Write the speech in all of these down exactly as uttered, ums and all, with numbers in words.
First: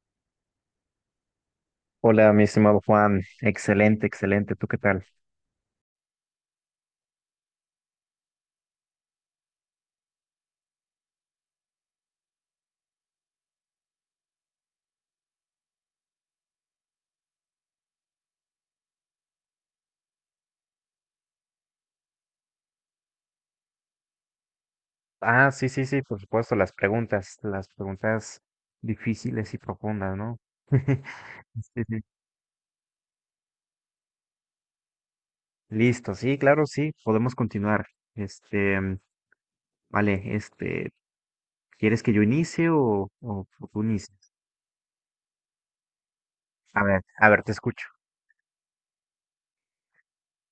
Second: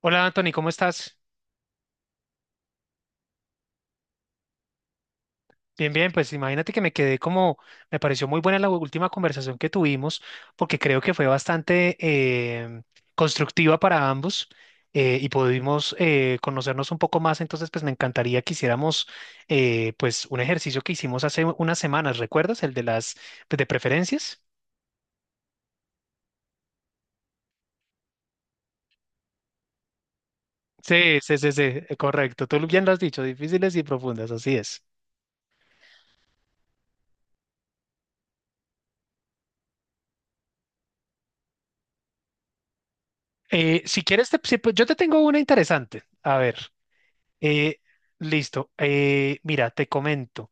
Hola Anthony, ¿cómo estás? Hola, mi estimado Juan. Excelente, excelente. ¿Tú qué tal? Bien, bien, pues imagínate que me quedé como, me pareció muy buena la última conversación que tuvimos, porque creo que fue bastante em, constructiva para ambos. Eh, y pudimos eh, conocernos un poco más, entonces pues me encantaría que hiciéramos eh, pues un ejercicio que hicimos hace unas semanas, ¿recuerdas? El de las pues, de preferencias. Ah, sí, sí, sí, por supuesto, las preguntas, las preguntas difíciles y profundas, ¿no? Sí, sí, sí, sí, Sí, eh, sí. correcto, tú bien lo has dicho, difíciles y profundas, así es. Listo, sí, claro, sí, podemos continuar. Este, mm, vale, este, ¿quieres que yo inicie o, o Eh, tú Si quieres, inicies? te- si- pues, yo te tengo una interesante, a ver. A ver, a ver, te Eh, escucho. Listo. Eh, mira, te comento.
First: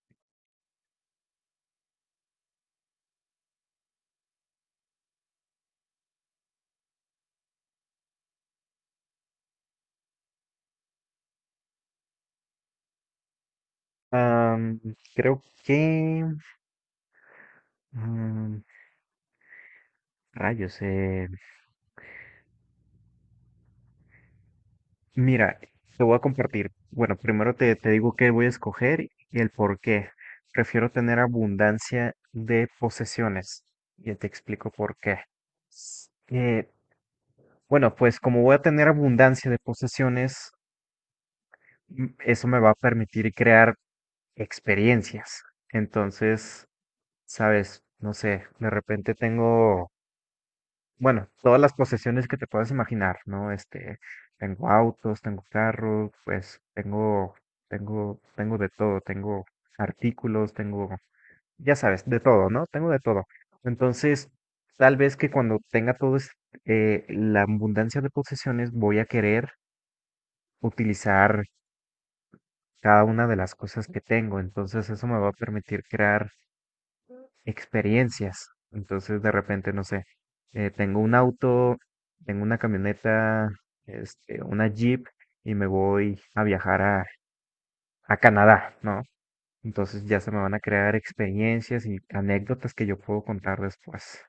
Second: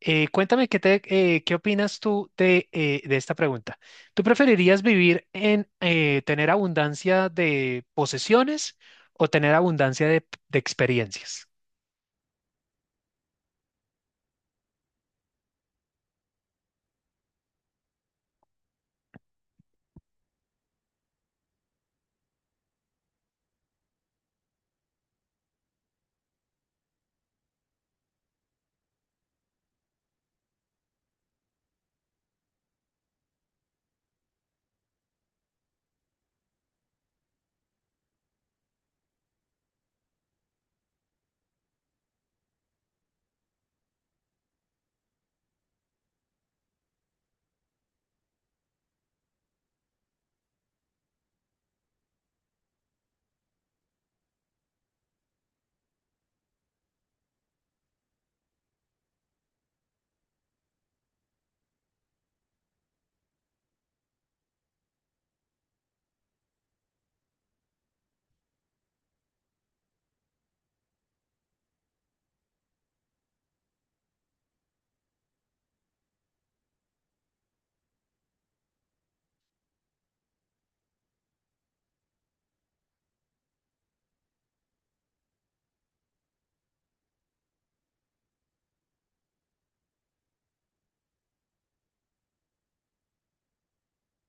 Eh, cuéntame qué te, eh, qué opinas tú de, eh, de esta pregunta. ¿Tú preferirías vivir en eh, tener abundancia de posesiones o tener abundancia de, de experiencias? Am, creo que... am, rayos, eh, mira, te voy a compartir. Bueno, primero te, te digo qué voy a escoger y el por qué. Prefiero tener abundancia de posesiones. Ya te explico por qué. S- eh, bueno, pues como voy a tener abundancia de posesiones, m- eso me va a permitir crear experiencias. Entonces, sabes, no sé, de repente tengo bueno, todas las posesiones que te puedas imaginar, ¿no? Este, tengo autos, tengo carros, pues tengo, tengo, tengo de todo, tengo artículos, tengo, ya sabes, de todo, ¿no? Tengo de todo. Entonces, tal vez que cuando tenga todo es- eh, la abundancia de posesiones, voy a querer utilizar cada una de las cosas que tengo. Entonces, eso me va a permitir crear experiencias. Entonces, de repente, no sé, eh, tengo un auto, tengo una camioneta, este, una Jeep y me voy a viajar a, a Canadá, ¿no? Entonces ya se me van a crear experiencias y anécdotas que yo puedo contar después.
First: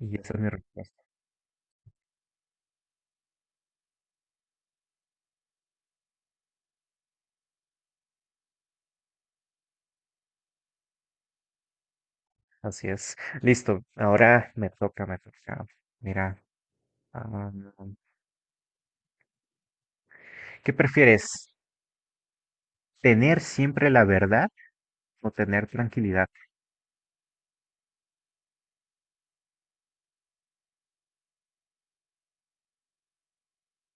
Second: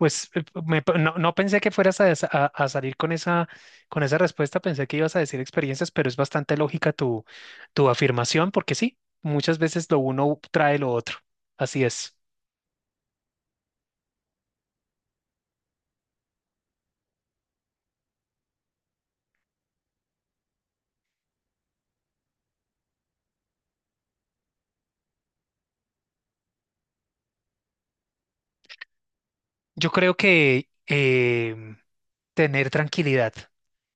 Y esa es eh, mi me pa- respuesta. no, no pensé que fueras a, des- a- a salir con esa, con esa respuesta, pensé que ibas a decir experiencias, pero es bastante lógica tu, tu afirmación, porque sí, muchas veces lo uno trae lo otro. Así es. Así es. Listo. Ahora me toca, me toca. Mira, ah, ¿qué prefieres? ¿Tener siempre la verdad o tener tranquilidad? Yo creo que em, tener tranquilidad,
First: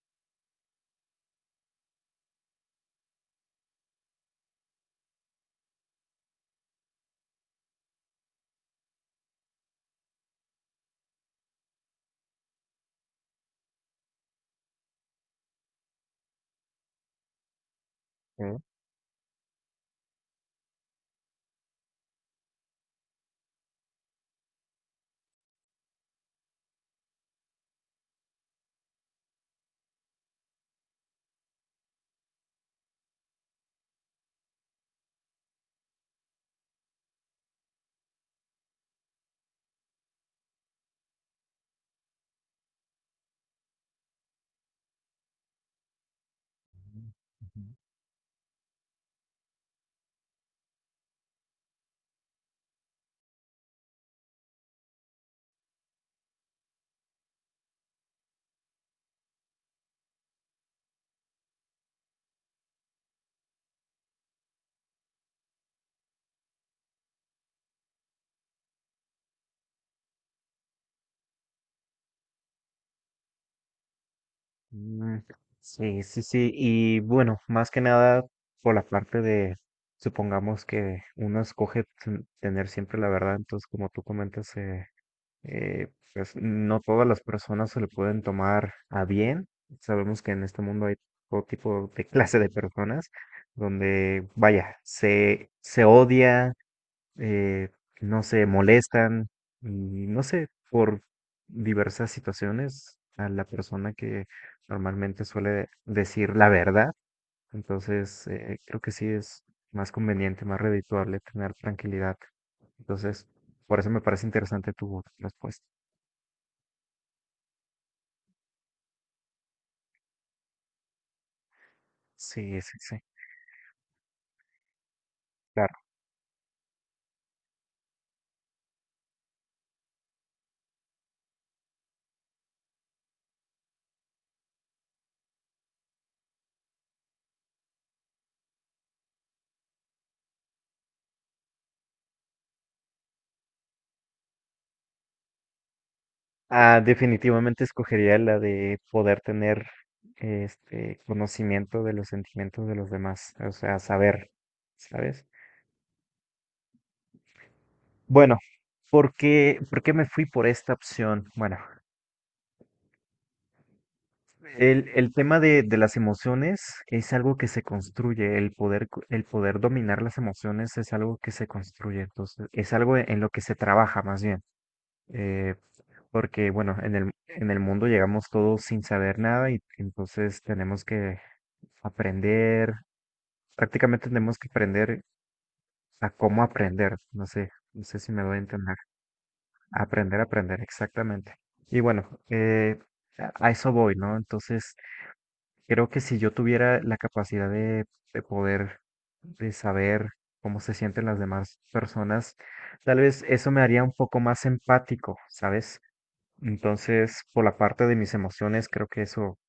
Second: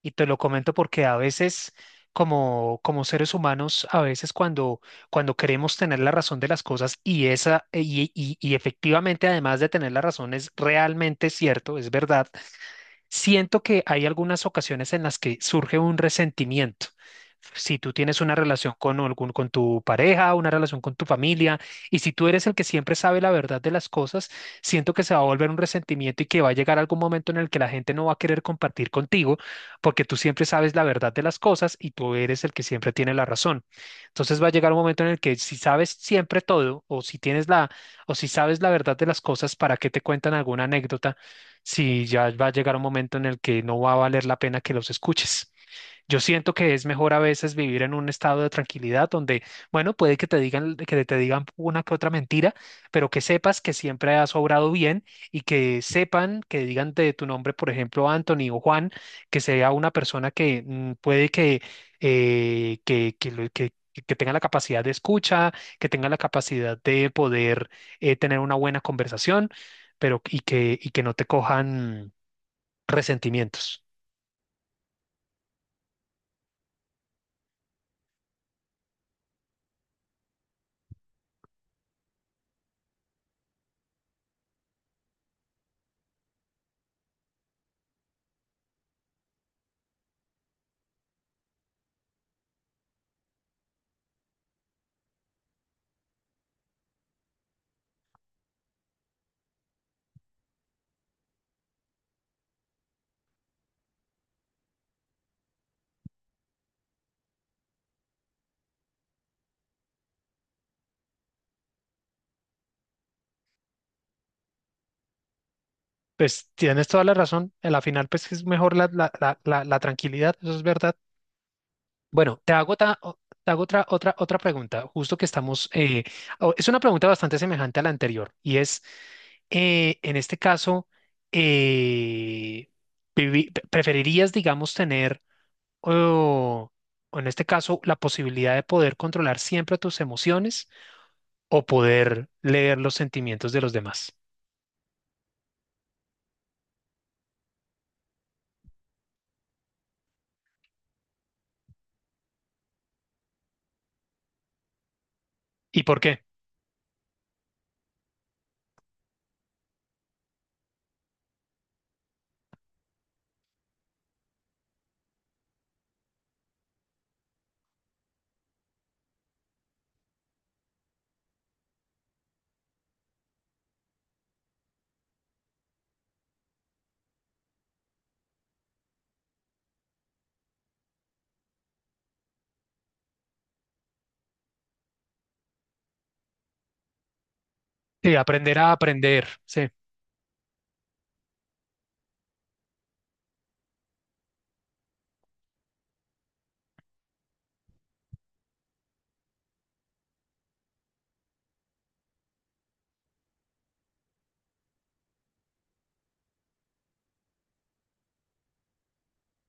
y te lo comento porque a veces, como, como seres humanos, a veces cuando, cuando queremos tener la razón de las cosas y esa, y, y y efectivamente, además de tener la razón, es realmente cierto, es verdad. Siento que hay algunas ocasiones en las que surge un resentimiento. Si tú tienes una ¿Eh? relación con algún, con tu pareja, una relación con tu familia, y si tú eres el que siempre sabe la verdad de las cosas, siento que se va a volver un resentimiento y que va a llegar algún momento en el que la gente no va a querer compartir contigo porque tú siempre sabes la verdad de las cosas y tú eres el que siempre tiene la razón. Entonces va a llegar un momento en el que si sabes siempre todo o si tienes la o si sabes la verdad de las cosas, ¿para qué te cuentan alguna anécdota? Si ya va a llegar un momento en el que no va a valer la pena que los escuches. Yo siento que es mejor a veces Ujú. vivir en un estado de tranquilidad donde, bueno, puede que te digan, que te digan una que otra mentira, pero que sepas que siempre has obrado bien y que sepan, que digan de tu nombre, por ejemplo, Anthony o Juan, que sea una persona que mm, puede que, eh, que, que, lo- que- que tenga la capacidad de escucha, que tenga la capacidad de poder eh, tener una buena conversación, pero y que, y que no te cojan resentimientos. Mm, sí, sí, sí. Y bueno, más que nada por la parte de, supongamos que uno escoge ten- tener siempre la verdad, entonces como tú comentas, eh, eh, pues no todas las personas se lo pueden tomar a bien. Sabemos que en este mundo hay todo tipo de clase de personas donde, vaya, se, se odia, eh, no sé, molestan, y no sé, por diversas situaciones a la persona que normalmente suele decir la verdad. Entonces, eh, creo que sí es más conveniente, más redituable tener tranquilidad. Entonces, por eso me parece interesante tu respuesta. Pues tienes toda la razón. En la final, pues es mejor la, la, la, la, la tranquilidad, eso es verdad. Bueno, te Sí, hago, sí, ta- sí, o- te hago otra, otra, otra pregunta, justo que estamos. claro. Eh, o- es una pregunta bastante semejante a la anterior, y es, eh, en este caso, eh, vivi- pre- ¿preferirías, digamos, tener, o o en este caso, la posibilidad de poder controlar siempre tus emociones o poder leer los sentimientos de los demás? Ah, definitivamente escogería la de poder tener este conocimiento de los sentimientos de los demás, o sea, saber, ¿sabes? ¿Y por qué? Bueno, ¿por qué, por qué me fui por esta opción? Bueno, el, el tema de, de las emociones es algo que se construye, el poder, co- el poder dominar las emociones es algo que se construye, entonces es algo en lo que se trabaja más bien, eh, porque bueno, en el, en el mundo llegamos todos sin saber nada y entonces tenemos que aprender, prácticamente tenemos que aprender a cómo aprender, no sé, no sé si Sí, me doy a aprender a entender. aprender, sí. Aprender, aprender, exactamente. Y bueno, eh, a a eso voy, ¿no? Entonces, creo que si yo tuviera la capacidad de, de poder, de saber cómo se sienten las demás personas, tal vez eso me haría un poco más empático, ¿sabes? Entonces, por la parte de mis emociones, creo que eso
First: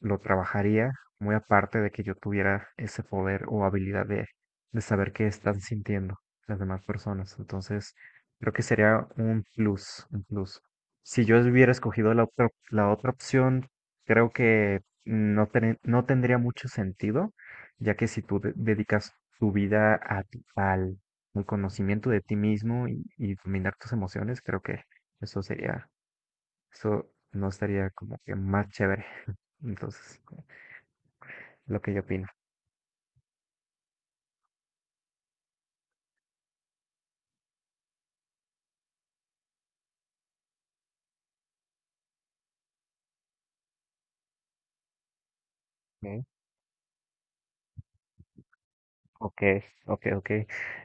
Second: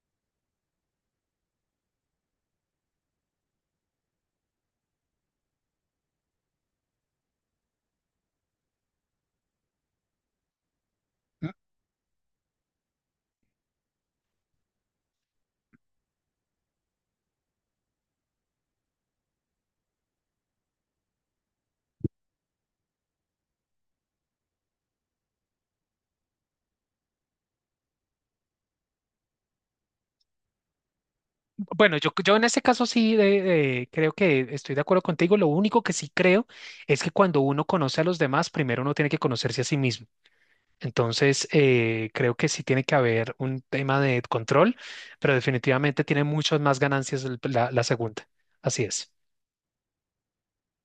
lo trabajaría muy aparte de que yo tuviera ese poder o habilidad de, de saber qué están sintiendo las demás personas. Entonces, creo que sería un plus, un plus. Si yo hubiera escogido la otra, la otra opción, creo que no, ten- no tendría mucho sentido, ya que si tú de- dedicas tu vida a ti- al, al conocimiento de ti mismo y, y dominar tus emociones, creo que eso sería, eso no estaría como que más chévere. Entonces lo que Bueno, yo yo, opino. yo en este caso sí eh, eh, creo que estoy de acuerdo contigo. Lo único que sí creo es que cuando uno conoce a los demás, primero uno tiene que conocerse a sí mismo. Entonces, eh, creo que sí tiene que haber un tema de control, pero definitivamente tiene ¿No? muchas más ganancias el- la, la segunda. Así es. Ok, ok, ok,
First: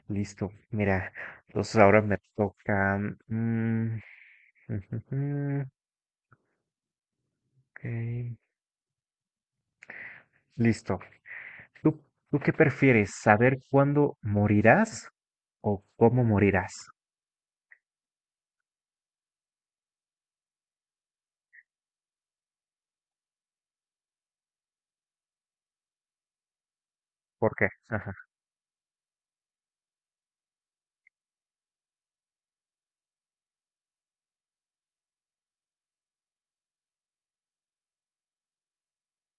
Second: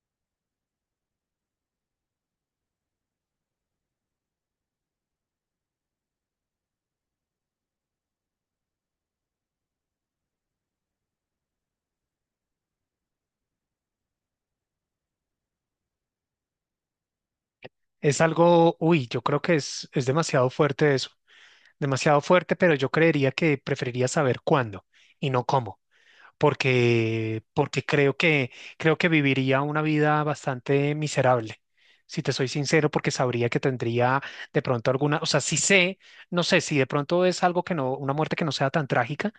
listo. Mira, entonces ahora me toca. mm, ok, listo. ¿Tú, tú qué prefieres? ¿Saber cuándo morirás o cómo morirás? Es algo, uy, yo creo que es, es demasiado fuerte eso, demasiado fuerte, pero yo creería que preferiría saber cuándo y no cómo. Porque, ¿Por qué? porque Ajá. creo que, creo que viviría una vida bastante miserable. Si te soy sincero, porque sabría que tendría de pronto alguna, o sea, si sé, no sé, si de pronto es algo que no, una muerte que no sea tan trágica,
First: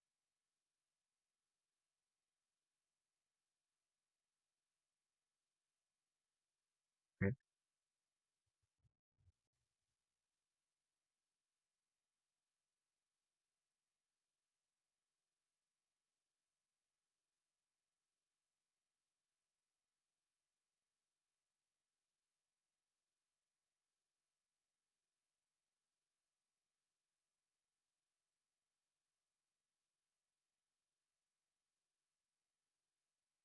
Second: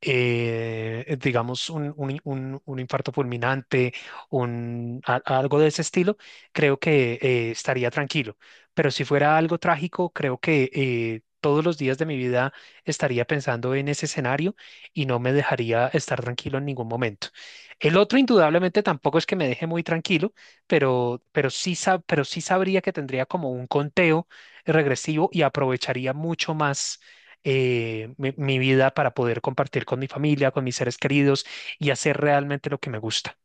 eh, eh, digamos, un, un- un- un infarto fulminante, un, a- algo de ese estilo, creo que eh, estaría tranquilo. Pero si fuera algo trágico, creo que eh, todos los días de mi vida estaría pensando en ese escenario y no me dejaría estar tranquilo en ningún momento. El otro, indudablemente, tampoco es que me deje muy tranquilo, pero, pero sí, sab- pero sí sabría que tendría como un conteo regresivo y aprovecharía mucho más eh, mi, mi vida para poder compartir con mi familia, con mis seres queridos y hacer realmente lo que me gusta,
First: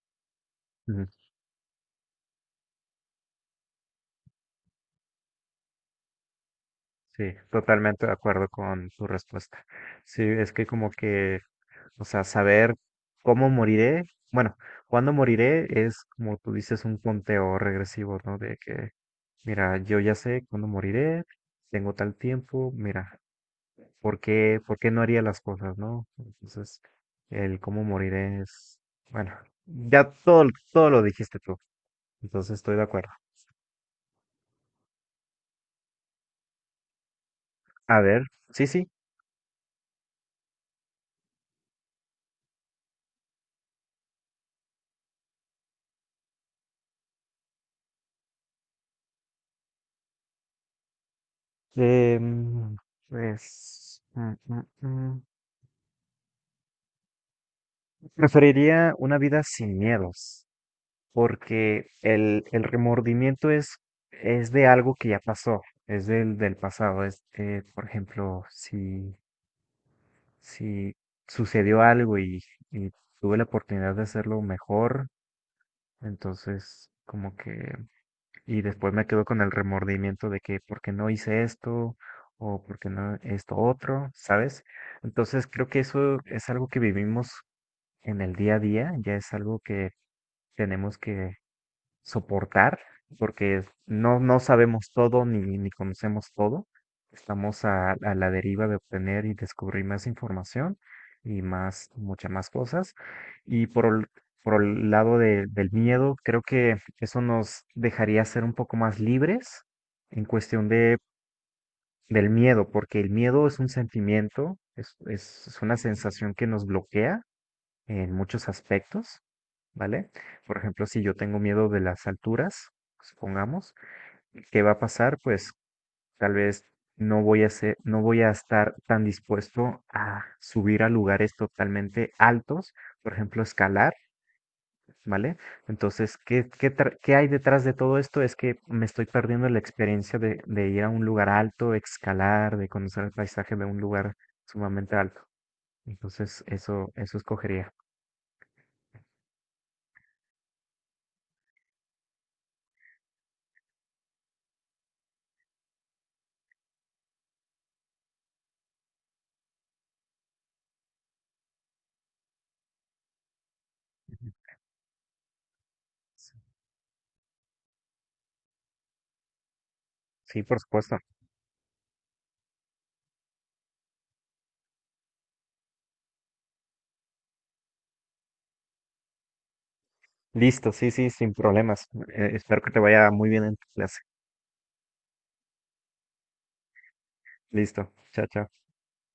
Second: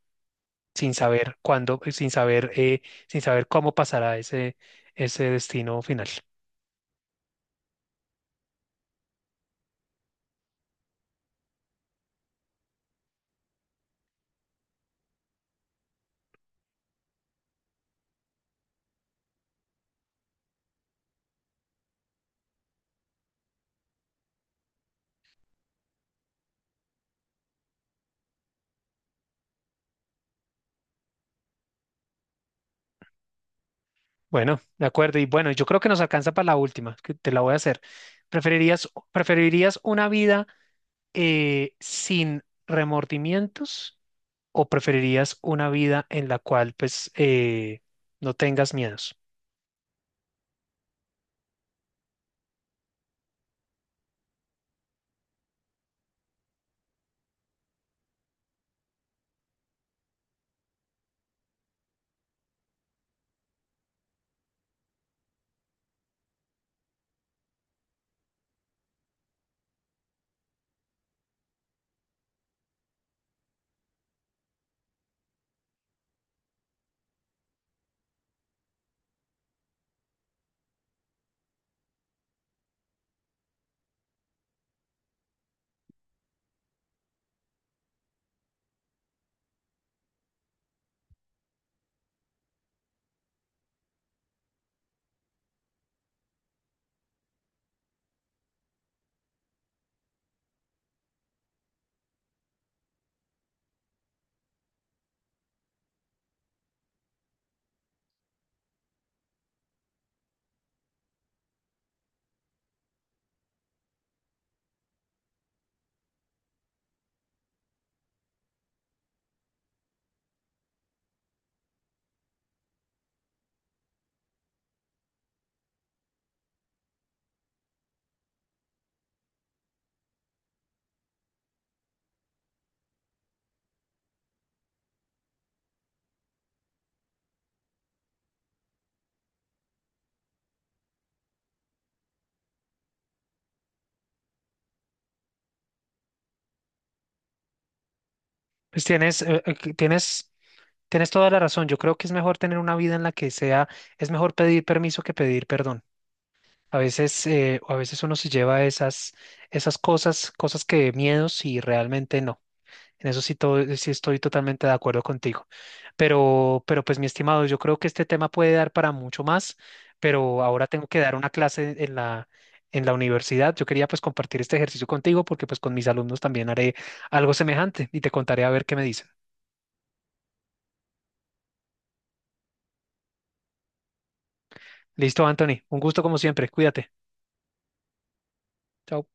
sin Ok. saber cuándo, eh, sin saber, eh, sin saber cómo pasará ese, ese destino final. Sí, totalmente de acuerdo con tu respuesta. Sí, es que como que, o sea, saber cómo moriré, bueno, cuándo moriré es como tú dices un conteo regresivo, ¿no? De que, mira, yo ya sé cuándo moriré, tengo tal tiempo, mira, ¿por qué, por qué no haría las cosas, ¿no? Entonces, el cómo moriré es, bueno, ya todo, todo lo dijiste tú, entonces estoy de acuerdo. Bueno, de acuerdo. Y bueno, yo creo que nos alcanza para la última, que te la voy a hacer. A ver, sí, ¿Preferirías, sí. preferirías una vida eh, sin remordimientos o preferirías una vida en la cual pues eh, no tengas miedos? Em, pues, mm, mm, mm, preferiría una vida sin miedos, porque el, el remordimiento es, es de algo que ya pasó, es del, del pasado. Es, eh, por ejemplo, si, si sucedió algo y, y tuve la oportunidad de hacerlo mejor, entonces como que y después me quedo con el remordimiento de que por qué no hice esto o por qué no esto otro, ¿sabes? Entonces creo que eso es algo que vivimos en el día a día, ya es algo que tenemos que soportar, porque no, no sabemos todo ni, ni conocemos todo. Estamos a, a la deriva de obtener y descubrir más información y más, muchas más cosas. Y por el, por el lado de- del miedo, creo que eso nos dejaría ser un poco más libres en cuestión de, del miedo, porque el miedo es un sentimiento, es, es es una sensación que nos bloquea en muchos aspectos, ¿vale? Por ejemplo, si yo tengo miedo de las alturas, supongamos, ¿qué va a pasar? Pues tal vez no voy a ser, no voy a estar tan dispuesto a subir a lugares totalmente altos, por ejemplo, escalar, ¿vale? Entonces, ¿qué, qué, tra- qué hay detrás de todo esto? Es que me estoy perdiendo la experiencia de, de ir a un lugar alto, escalar, de conocer el paisaje de un lugar sumamente alto. Entonces, eso, eso escogería. Pues tienes, eh, eh, que tienes Tienes toda la razón. Yo creo que es mejor tener una vida en la que sea, es mejor pedir permiso que pedir perdón. A veces, eh, o a veces uno se lleva esas, esas cosas, cosas que miedos y realmente no. En eso sí, todo, sí estoy totalmente de acuerdo contigo. Pero, pero pues mi estimado, yo creo que este tema puede dar para mucho más, pero Sí, por ahora tengo supuesto. que dar una clase en la, en la universidad. Yo quería pues compartir este ejercicio contigo porque pues con mis alumnos también haré algo semejante y te contaré a ver qué me dicen. Listo, sí, sí, sin problemas. Eh, espero que te vaya muy bien en tu clase. Listo, Anthony. Un gusto como siempre. Cuídate. Listo, chao, chao. Chao.